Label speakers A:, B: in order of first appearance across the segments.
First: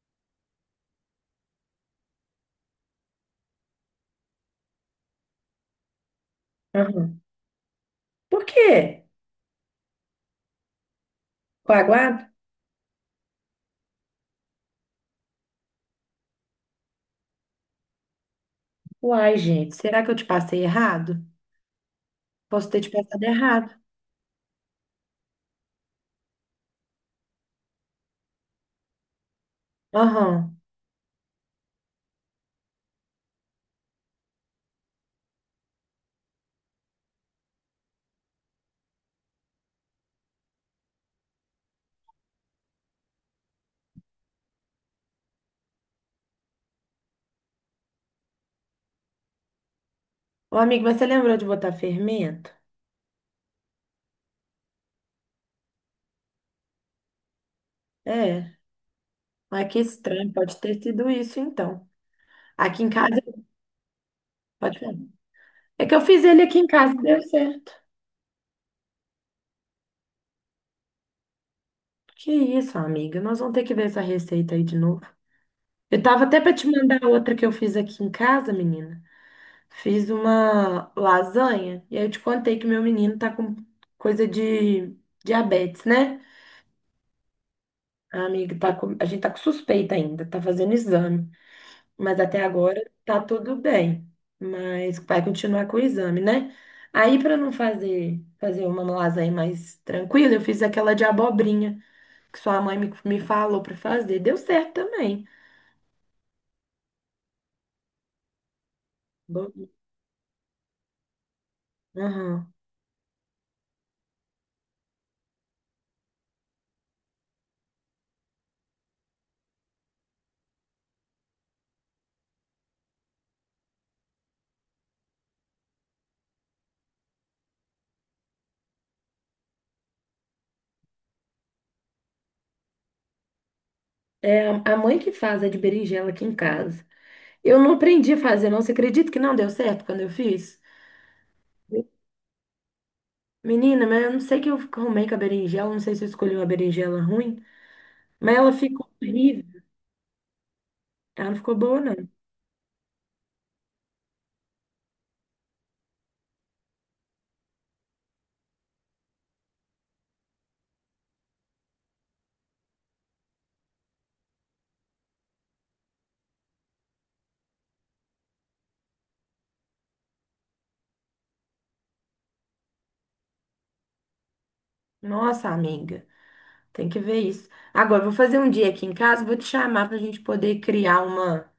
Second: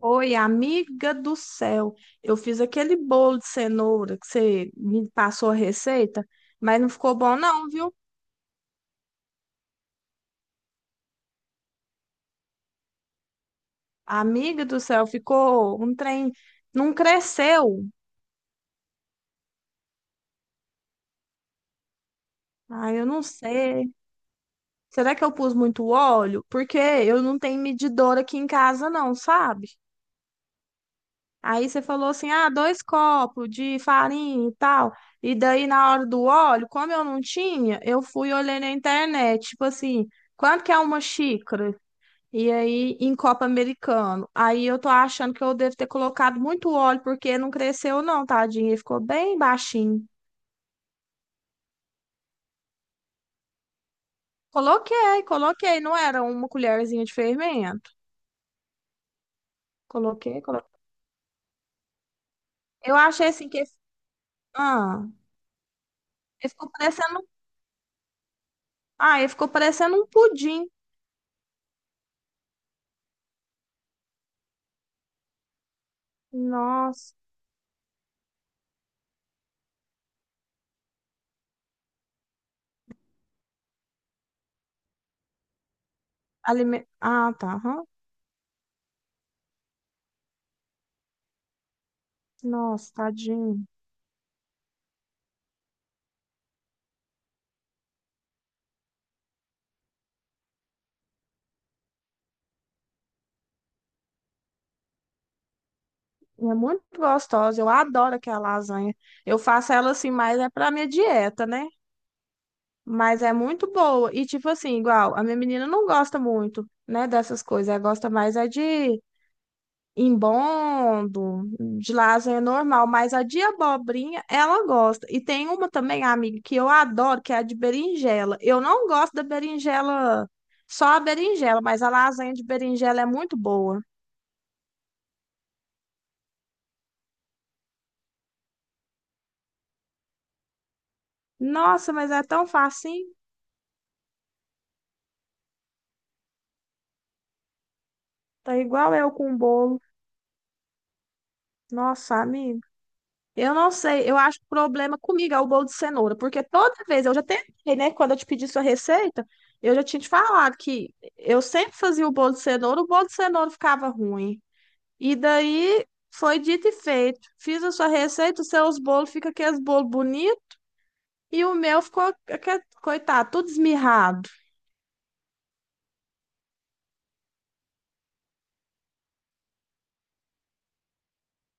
A: Oi, amiga do céu. Eu fiz aquele bolo de cenoura que você me passou a receita, mas não ficou
B: Aham.
A: bom não, viu?
B: Por quê? Coaguado?
A: Amiga do céu, ficou um trem, não cresceu.
B: Uai, gente, será que eu te passei errado? Posso ter te
A: Ah, eu não
B: passado errado.
A: sei. Será que eu pus muito óleo? Porque eu não tenho medidor aqui em casa não, sabe?
B: Aham.
A: Aí você falou assim: "Ah, dois copos de farinha e tal". E daí na hora do óleo, como eu não tinha, eu fui olhei na internet, tipo assim, quanto que é uma xícara? E aí, em copo americano. Aí eu tô achando que eu devo ter colocado muito óleo, porque não cresceu, não, tadinho. Ele ficou bem baixinho.
B: Ô, amigo, mas você lembrou de botar fermento?
A: Coloquei, coloquei. Não era uma colherzinha de fermento.
B: É. Mas que estranho,
A: Coloquei,
B: pode
A: coloquei.
B: ter sido isso, então. Aqui em
A: Eu
B: casa,
A: achei assim que.
B: pode falar.
A: Ah,
B: É que eu fiz ele
A: ele
B: aqui em
A: ficou
B: casa e deu
A: parecendo.
B: certo.
A: Ah, ele ficou parecendo um pudim.
B: Que isso, amiga, nós vamos ter que ver essa receita aí de novo. Eu tava até pra te mandar
A: Nossa.
B: outra que eu fiz aqui em casa, menina. Fiz uma lasanha, e aí eu te contei que meu menino tá com coisa de diabetes, né?
A: Ah, tá. Aham.
B: A amiga, a gente tá com suspeita ainda, tá fazendo exame, mas até agora
A: Nossa,
B: tá tudo
A: tadinho.
B: bem. Mas vai continuar com o exame, né? Aí, para não fazer uma lasanha mais tranquila, eu fiz aquela de abobrinha que sua mãe me falou para fazer. Deu certo também.
A: É muito gostosa. Eu adoro aquela lasanha. Eu
B: Bo-
A: faço ela assim, mas é pra minha dieta, né?
B: Aham.
A: Mas é muito boa. E, tipo assim, igual, a minha menina não gosta muito, né, dessas coisas. Ela gosta mais é de embondo, de lasanha normal. Mas a de abobrinha, ela gosta. E tem uma também, amiga, que eu adoro, que é a de berinjela. Eu não gosto da berinjela, só a berinjela, mas a lasanha de berinjela é muito boa.
B: É a mãe que faz a de berinjela aqui em casa. Eu não aprendi a fazer, não. Você acredita que não deu certo quando eu fiz?
A: Nossa, mas é tão facinho.
B: Menina, mas eu não sei o que eu arrumei com a berinjela, não sei se eu escolhi uma berinjela ruim. Mas ela
A: Tá
B: ficou
A: igual eu com o
B: horrível.
A: bolo.
B: Ela não ficou boa, não.
A: Nossa, amiga. Eu não sei, eu acho que o problema comigo é o bolo de cenoura, porque toda vez eu já tentei, né? Quando eu te pedi sua receita, eu já tinha te falado que eu sempre fazia o bolo de cenoura, o bolo de cenoura ficava ruim. E daí foi dito e feito. Fiz a sua receita, os seus bolos ficam aqueles bolos bonitos e o meu ficou, coitado, tudo esmirrado.
B: Nossa, amiga, tem que ver isso. Agora, eu vou fazer um dia aqui em casa, vou te chamar para a gente poder criar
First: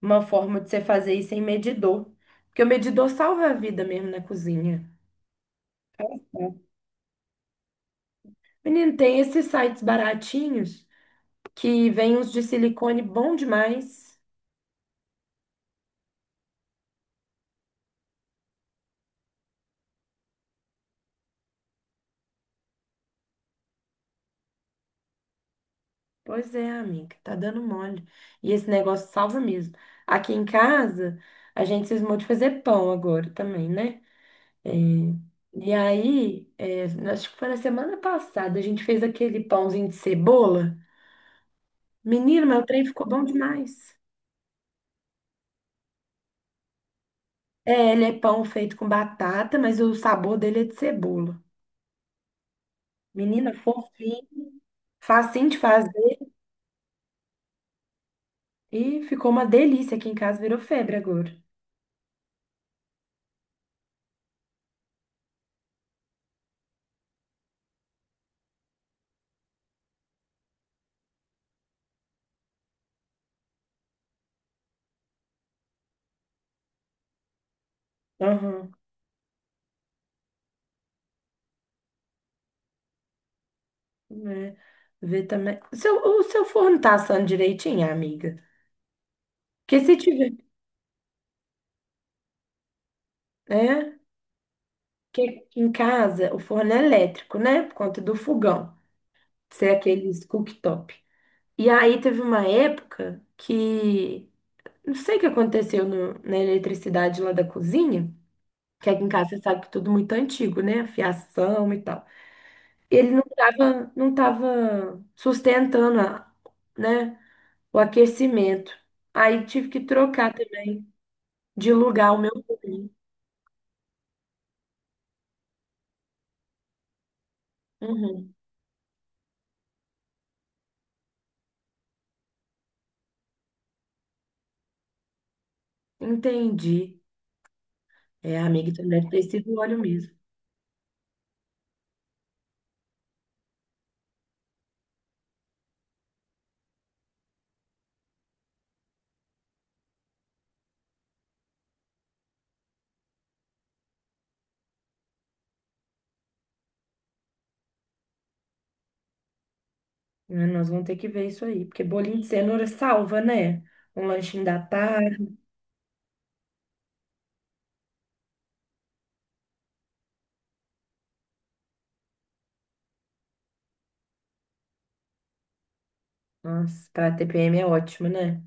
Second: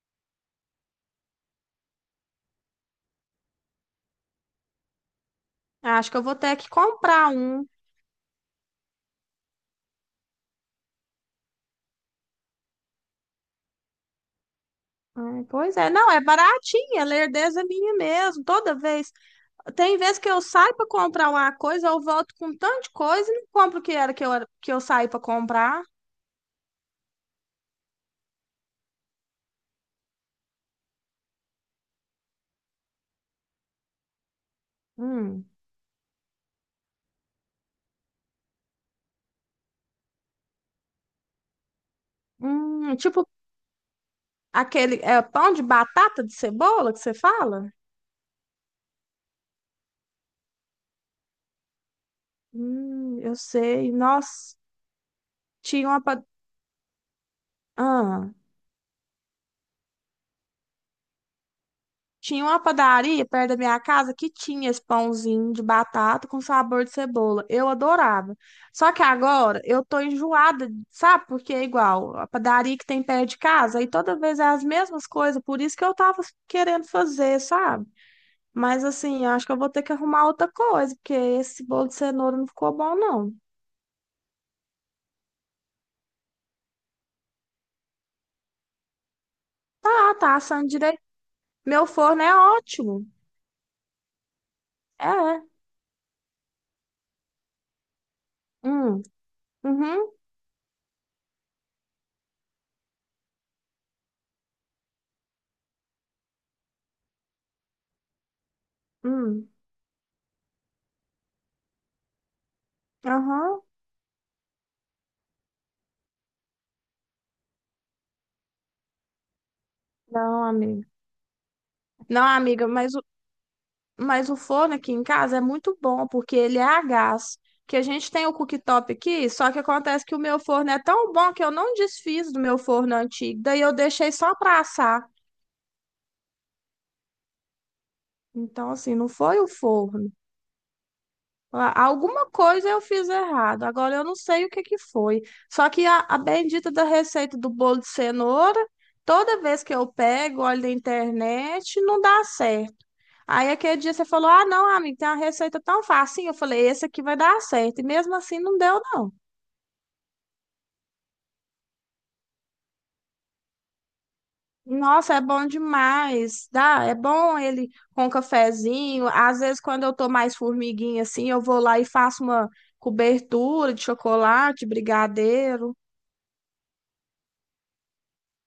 B: uma forma de você fazer isso em medidor. Porque o medidor salva a vida mesmo na cozinha.
A: Acho que eu vou ter que
B: É.
A: comprar um.
B: Menino, tem esses sites baratinhos que vêm uns de silicone bom demais.
A: Pois é, não, é baratinha, lerdeza é minha mesmo. Toda vez. Tem vezes que eu saio para comprar uma coisa, eu volto com tanto de coisa e não compro o que era que eu saí para comprar.
B: Pois é, amiga, tá dando mole. E esse negócio salva mesmo. Aqui em casa, a gente se esmou de fazer pão agora também, né?
A: Hum.
B: E aí, acho que foi na semana passada, a gente fez aquele pãozinho de cebola. Menino, meu trem ficou bom
A: Tipo
B: demais.
A: aquele é, pão de batata de cebola que você fala?
B: É, ele é pão feito com batata, mas o sabor dele é de cebola.
A: Eu
B: Menina,
A: sei.
B: fofinho,
A: Nossa,
B: facinho de
A: tinha uma.
B: fazer.
A: Ah.
B: E ficou uma delícia aqui em casa, virou febre agora.
A: Tinha uma padaria perto da minha casa que tinha esse pãozinho de batata com sabor de cebola. Eu adorava. Só que agora eu tô enjoada, sabe? Porque é igual a padaria que tem perto de casa, e toda vez é as mesmas coisas, por isso que eu tava querendo fazer, sabe?
B: Aham,
A: Mas assim, eu acho que eu vou ter que arrumar outra coisa, porque esse bolo de cenoura não ficou bom, não.
B: né? Vê também. O seu forno tá assando direitinho, amiga? Porque se
A: Tá,
B: tiver,
A: tá assando direito. Meu forno é ótimo.
B: né? Porque
A: É.
B: aqui em casa o forno é elétrico, né? Por conta do fogão,
A: Hum,
B: ser
A: uhum,
B: aqueles cooktop. E aí teve uma época que não sei o que aconteceu na eletricidade lá da cozinha, que aqui em casa você
A: hum,
B: sabe que é tudo muito antigo, né? A Fiação e tal. Ele não
A: aham.
B: tava, não tava sustentando né, o aquecimento. Aí tive que trocar
A: Não,
B: também
A: amiga.
B: de lugar o
A: Não,
B: meu
A: amiga,
B: óleo.
A: mas o forno aqui em casa é muito bom, porque ele é a gás. Que a gente tem o
B: Uhum.
A: cooktop aqui, só que acontece que o meu forno é tão bom que eu não desfiz do meu forno antigo, daí eu deixei só para assar.
B: Entendi. É, amiga,
A: Então,
B: então
A: assim, não
B: deve ter
A: foi o
B: sido o óleo
A: forno.
B: mesmo.
A: Alguma coisa eu fiz errado, agora eu não sei o que que foi. Só que a bendita da receita do bolo de cenoura, toda vez que eu pego, olho na internet, não dá certo. Aí aquele dia você falou: Ah, não, amigo, tem uma receita tão fácil. Eu falei: Esse aqui vai dar certo. E mesmo assim não deu, não.
B: Né, nós vamos ter que ver isso aí, porque bolinho de cenoura salva, né? Um lanchinho da
A: Nossa, é
B: tarde.
A: bom demais. Dá, é bom ele com um cafezinho. Às vezes, quando eu tô mais formiguinha assim, eu vou lá e faço uma cobertura de chocolate, brigadeiro.
B: Nossa, pra TPM é ótimo, né?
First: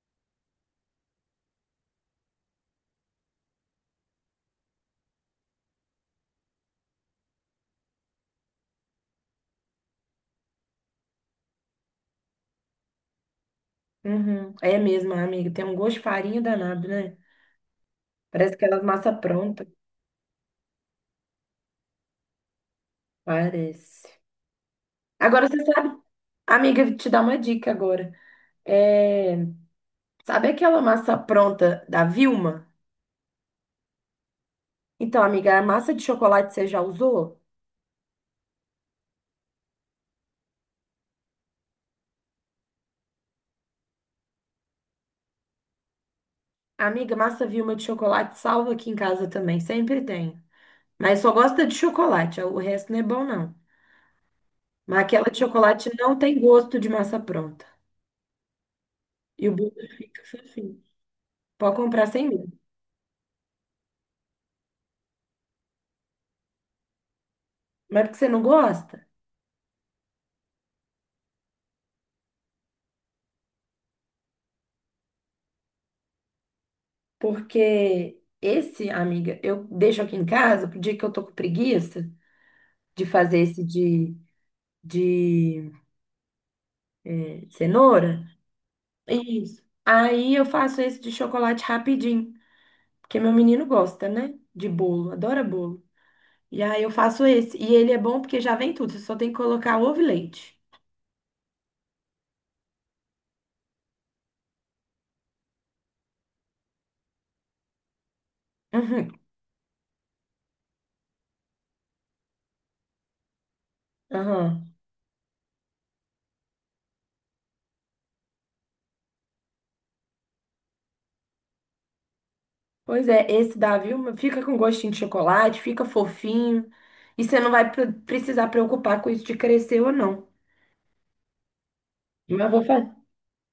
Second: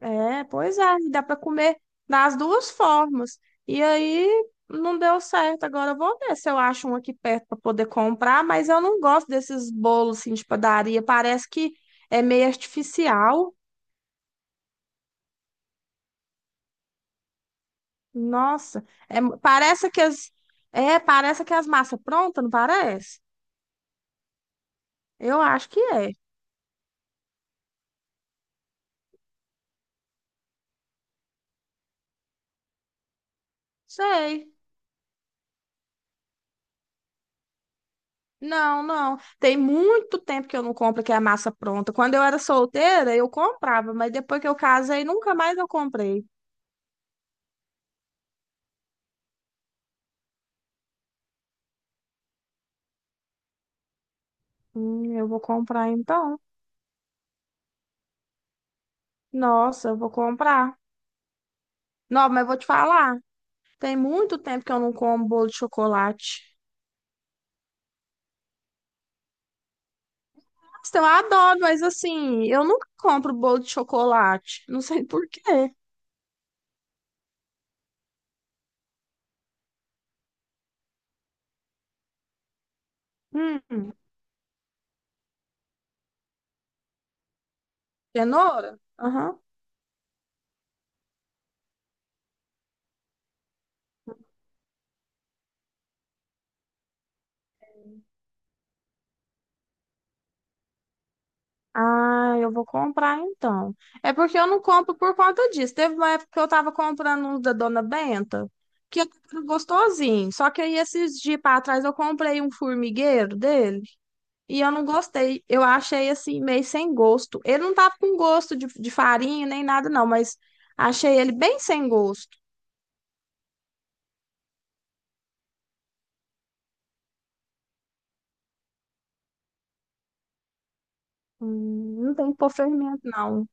A: É, pois é, e dá para comer das duas formas. E aí não deu certo. Agora eu vou ver se eu acho um aqui perto para poder comprar, mas eu não gosto desses bolos assim, de padaria. Parece que é meio artificial.
B: Uhum. É mesmo, amiga. Tem um gosto de farinha danado, né? Parece aquelas
A: Nossa, é,
B: massa pronta.
A: parece que as parece que as massas prontas, não parece?
B: Parece.
A: Eu
B: Agora você
A: acho que
B: sabe,
A: é.
B: amiga, vou te dar uma dica agora. É, Sabe aquela massa pronta da Vilma?
A: Sei.
B: Então, amiga, a massa de chocolate você já usou?
A: Não, não. Tem muito tempo que eu não compro que é massa pronta. Quando eu era solteira, eu comprava, mas depois que eu casei, nunca mais eu comprei.
B: Amiga, massa Vilma de chocolate salva aqui em casa também, sempre tem. Mas só gosta de chocolate, o resto não é bom, não. Mas aquela
A: Eu
B: de
A: vou comprar
B: chocolate não
A: então.
B: tem gosto de massa pronta. E o bolo
A: Nossa, eu vou
B: fica
A: comprar.
B: fofinho. Pode comprar sem
A: Não, mas eu
B: medo.
A: vou te falar. Tem muito tempo que eu não como bolo de chocolate.
B: Mas porque você não gosta?
A: Nossa, eu adoro, mas assim, eu nunca compro bolo de chocolate. Não sei por quê.
B: Porque esse, amiga, eu deixo aqui em casa pro dia que eu tô com preguiça de fazer esse
A: Hum,
B: de cenoura.
A: Cenoura? Aham.
B: Isso. Aí eu faço esse de chocolate rapidinho, porque meu menino gosta, né? De bolo, adora bolo. E aí eu faço esse. E ele é bom porque já vem tudo, você só tem que colocar ovo e leite.
A: Ah, eu vou comprar então. É porque eu não compro por conta disso. Teve uma época que eu tava comprando um da Dona Benta, que era
B: Uhum.
A: gostosinho. Só que aí esses dias pra trás eu comprei um formigueiro dele. E eu
B: Aham.
A: não gostei. Eu achei assim, meio sem gosto. Ele não tava com gosto de farinha nem nada, não, mas achei ele bem sem gosto.
B: Pois é, esse da Vilma fica com gostinho de chocolate, fica fofinho. E você não vai precisar preocupar com isso de crescer ou não.
A: Não tem que pôr
B: Mas vou
A: fermento,
B: fazer.
A: não.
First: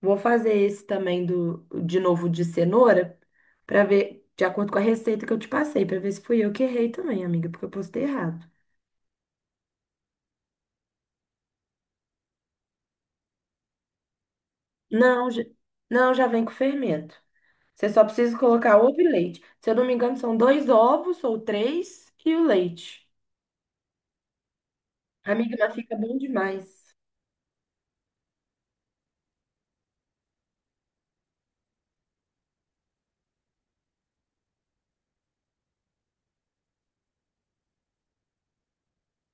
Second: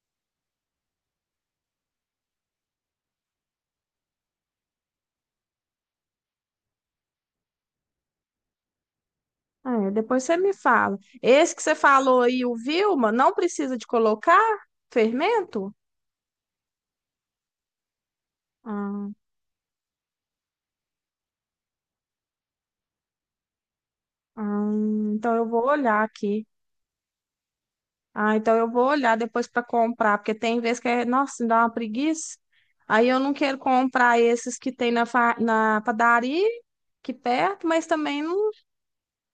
B: Vou fazer esse também de novo de cenoura, para ver, de acordo com a receita que eu te passei, para ver se fui eu que errei também, amiga, porque eu postei errado.
A: É, depois você me fala. Esse que você falou aí, o Vilma, não precisa de colocar
B: Não, já,
A: fermento?
B: não, já vem com fermento. Você só precisa colocar ovo e
A: Ah,
B: leite. Se eu não me engano, são dois ovos ou três e o leite.
A: ah, então eu
B: Amiga,
A: vou
B: mas fica
A: olhar
B: bom
A: aqui.
B: demais.
A: Ah, então eu vou olhar depois para comprar, porque tem vezes que é, nossa, me dá uma preguiça. Aí eu não quero comprar esses que tem na, na padaria aqui perto, mas também não,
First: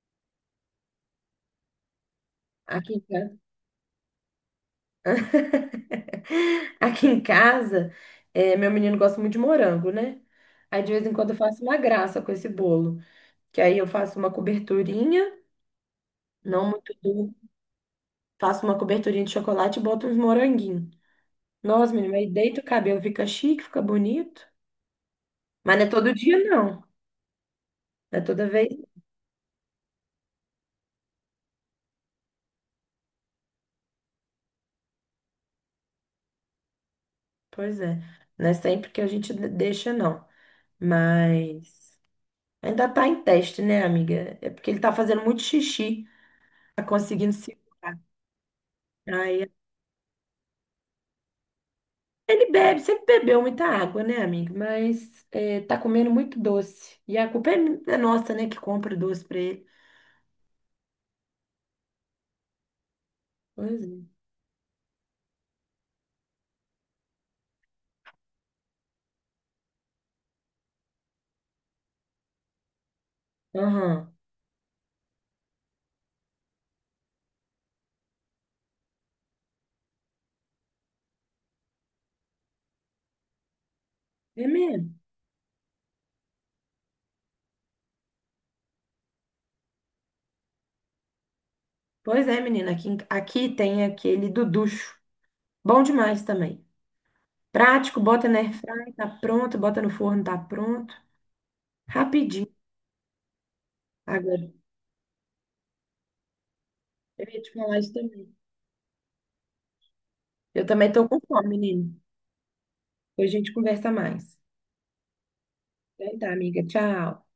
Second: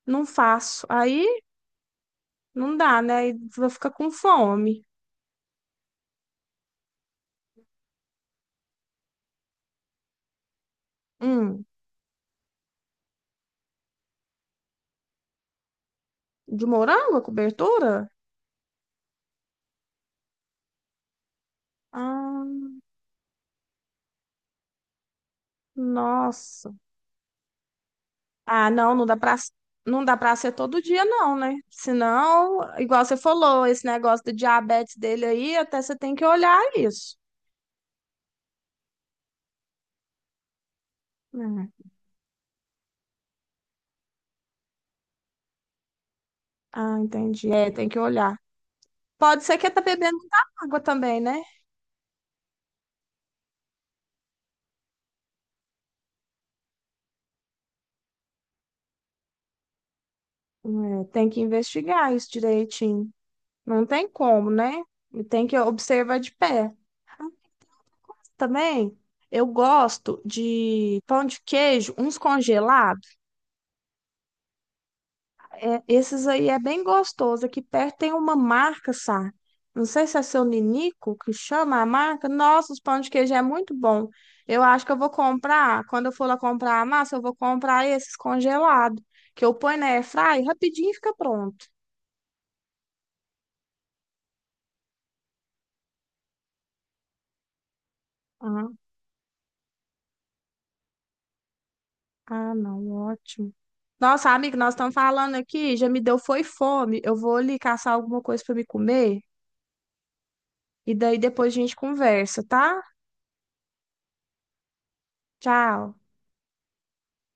A: não faço. Aí não
B: Aqui em
A: dá, né? Aí
B: casa.
A: vou ficar com fome.
B: Aqui em casa, meu menino gosta muito de morango, né? Aí de vez em quando eu faço
A: Hum,
B: uma graça com esse bolo, que aí eu faço uma coberturinha,
A: de
B: não muito
A: morango a
B: duro,
A: cobertura?
B: faço uma coberturinha de chocolate e boto uns moranguinhos. Nossa, menino, aí deita
A: Ah,
B: o cabelo, fica chique, fica bonito. Mas não é todo dia,
A: nossa.
B: não. Não é toda vez.
A: Ah, não, não dá para ser todo dia não, né? Senão, igual você falou, esse negócio do diabetes dele aí, até você tem que olhar isso.
B: Pois é. Não é sempre que a gente deixa, não.
A: Né?
B: Mas ainda tá em teste, né, amiga? É porque ele tá fazendo muito xixi, tá
A: Ah,
B: conseguindo
A: entendi.
B: se.
A: É, tem que olhar. Pode
B: Aí
A: ser que tá bebendo muita água também, né?
B: ele bebe, sempre bebeu muita água, né, amigo? Mas é, tá comendo muito doce. E a culpa é, é nossa, né, que compra o doce pra ele.
A: É, tem que investigar isso direitinho.
B: Pois
A: Não
B: é.
A: tem como, né? Tem que observar de pé. Também eu gosto de pão de queijo, uns congelados.
B: Aham.
A: É, esses aí é bem gostoso. Aqui perto tem uma marca, sabe? Não sei se é seu Ninico que chama a marca. Nossa, os pão de queijo é muito bom.
B: É
A: Eu acho que
B: mesmo.
A: eu vou comprar. Quando eu for lá comprar a massa, eu vou comprar esses congelados. Que eu ponho na airfryer, rapidinho fica pronto.
B: Pois é, menina. Aqui, aqui tem aquele duducho. Bom demais também. Prático, bota na
A: Ah,
B: airfryer, tá pronto. Bota no forno, tá pronto. Rapidinho.
A: ah, não, ótimo. Nossa,
B: Agora,
A: amigo, nós estamos falando aqui, já me deu foi fome. Eu
B: eu
A: vou
B: ia te
A: ali
B: falar isso
A: caçar alguma
B: também.
A: coisa para me comer
B: Eu também
A: e
B: tô
A: daí
B: com fome,
A: depois a gente
B: menino.
A: conversa, tá?
B: Depois a gente conversa mais.
A: Tchau.
B: Então tá, amiga. Tchau.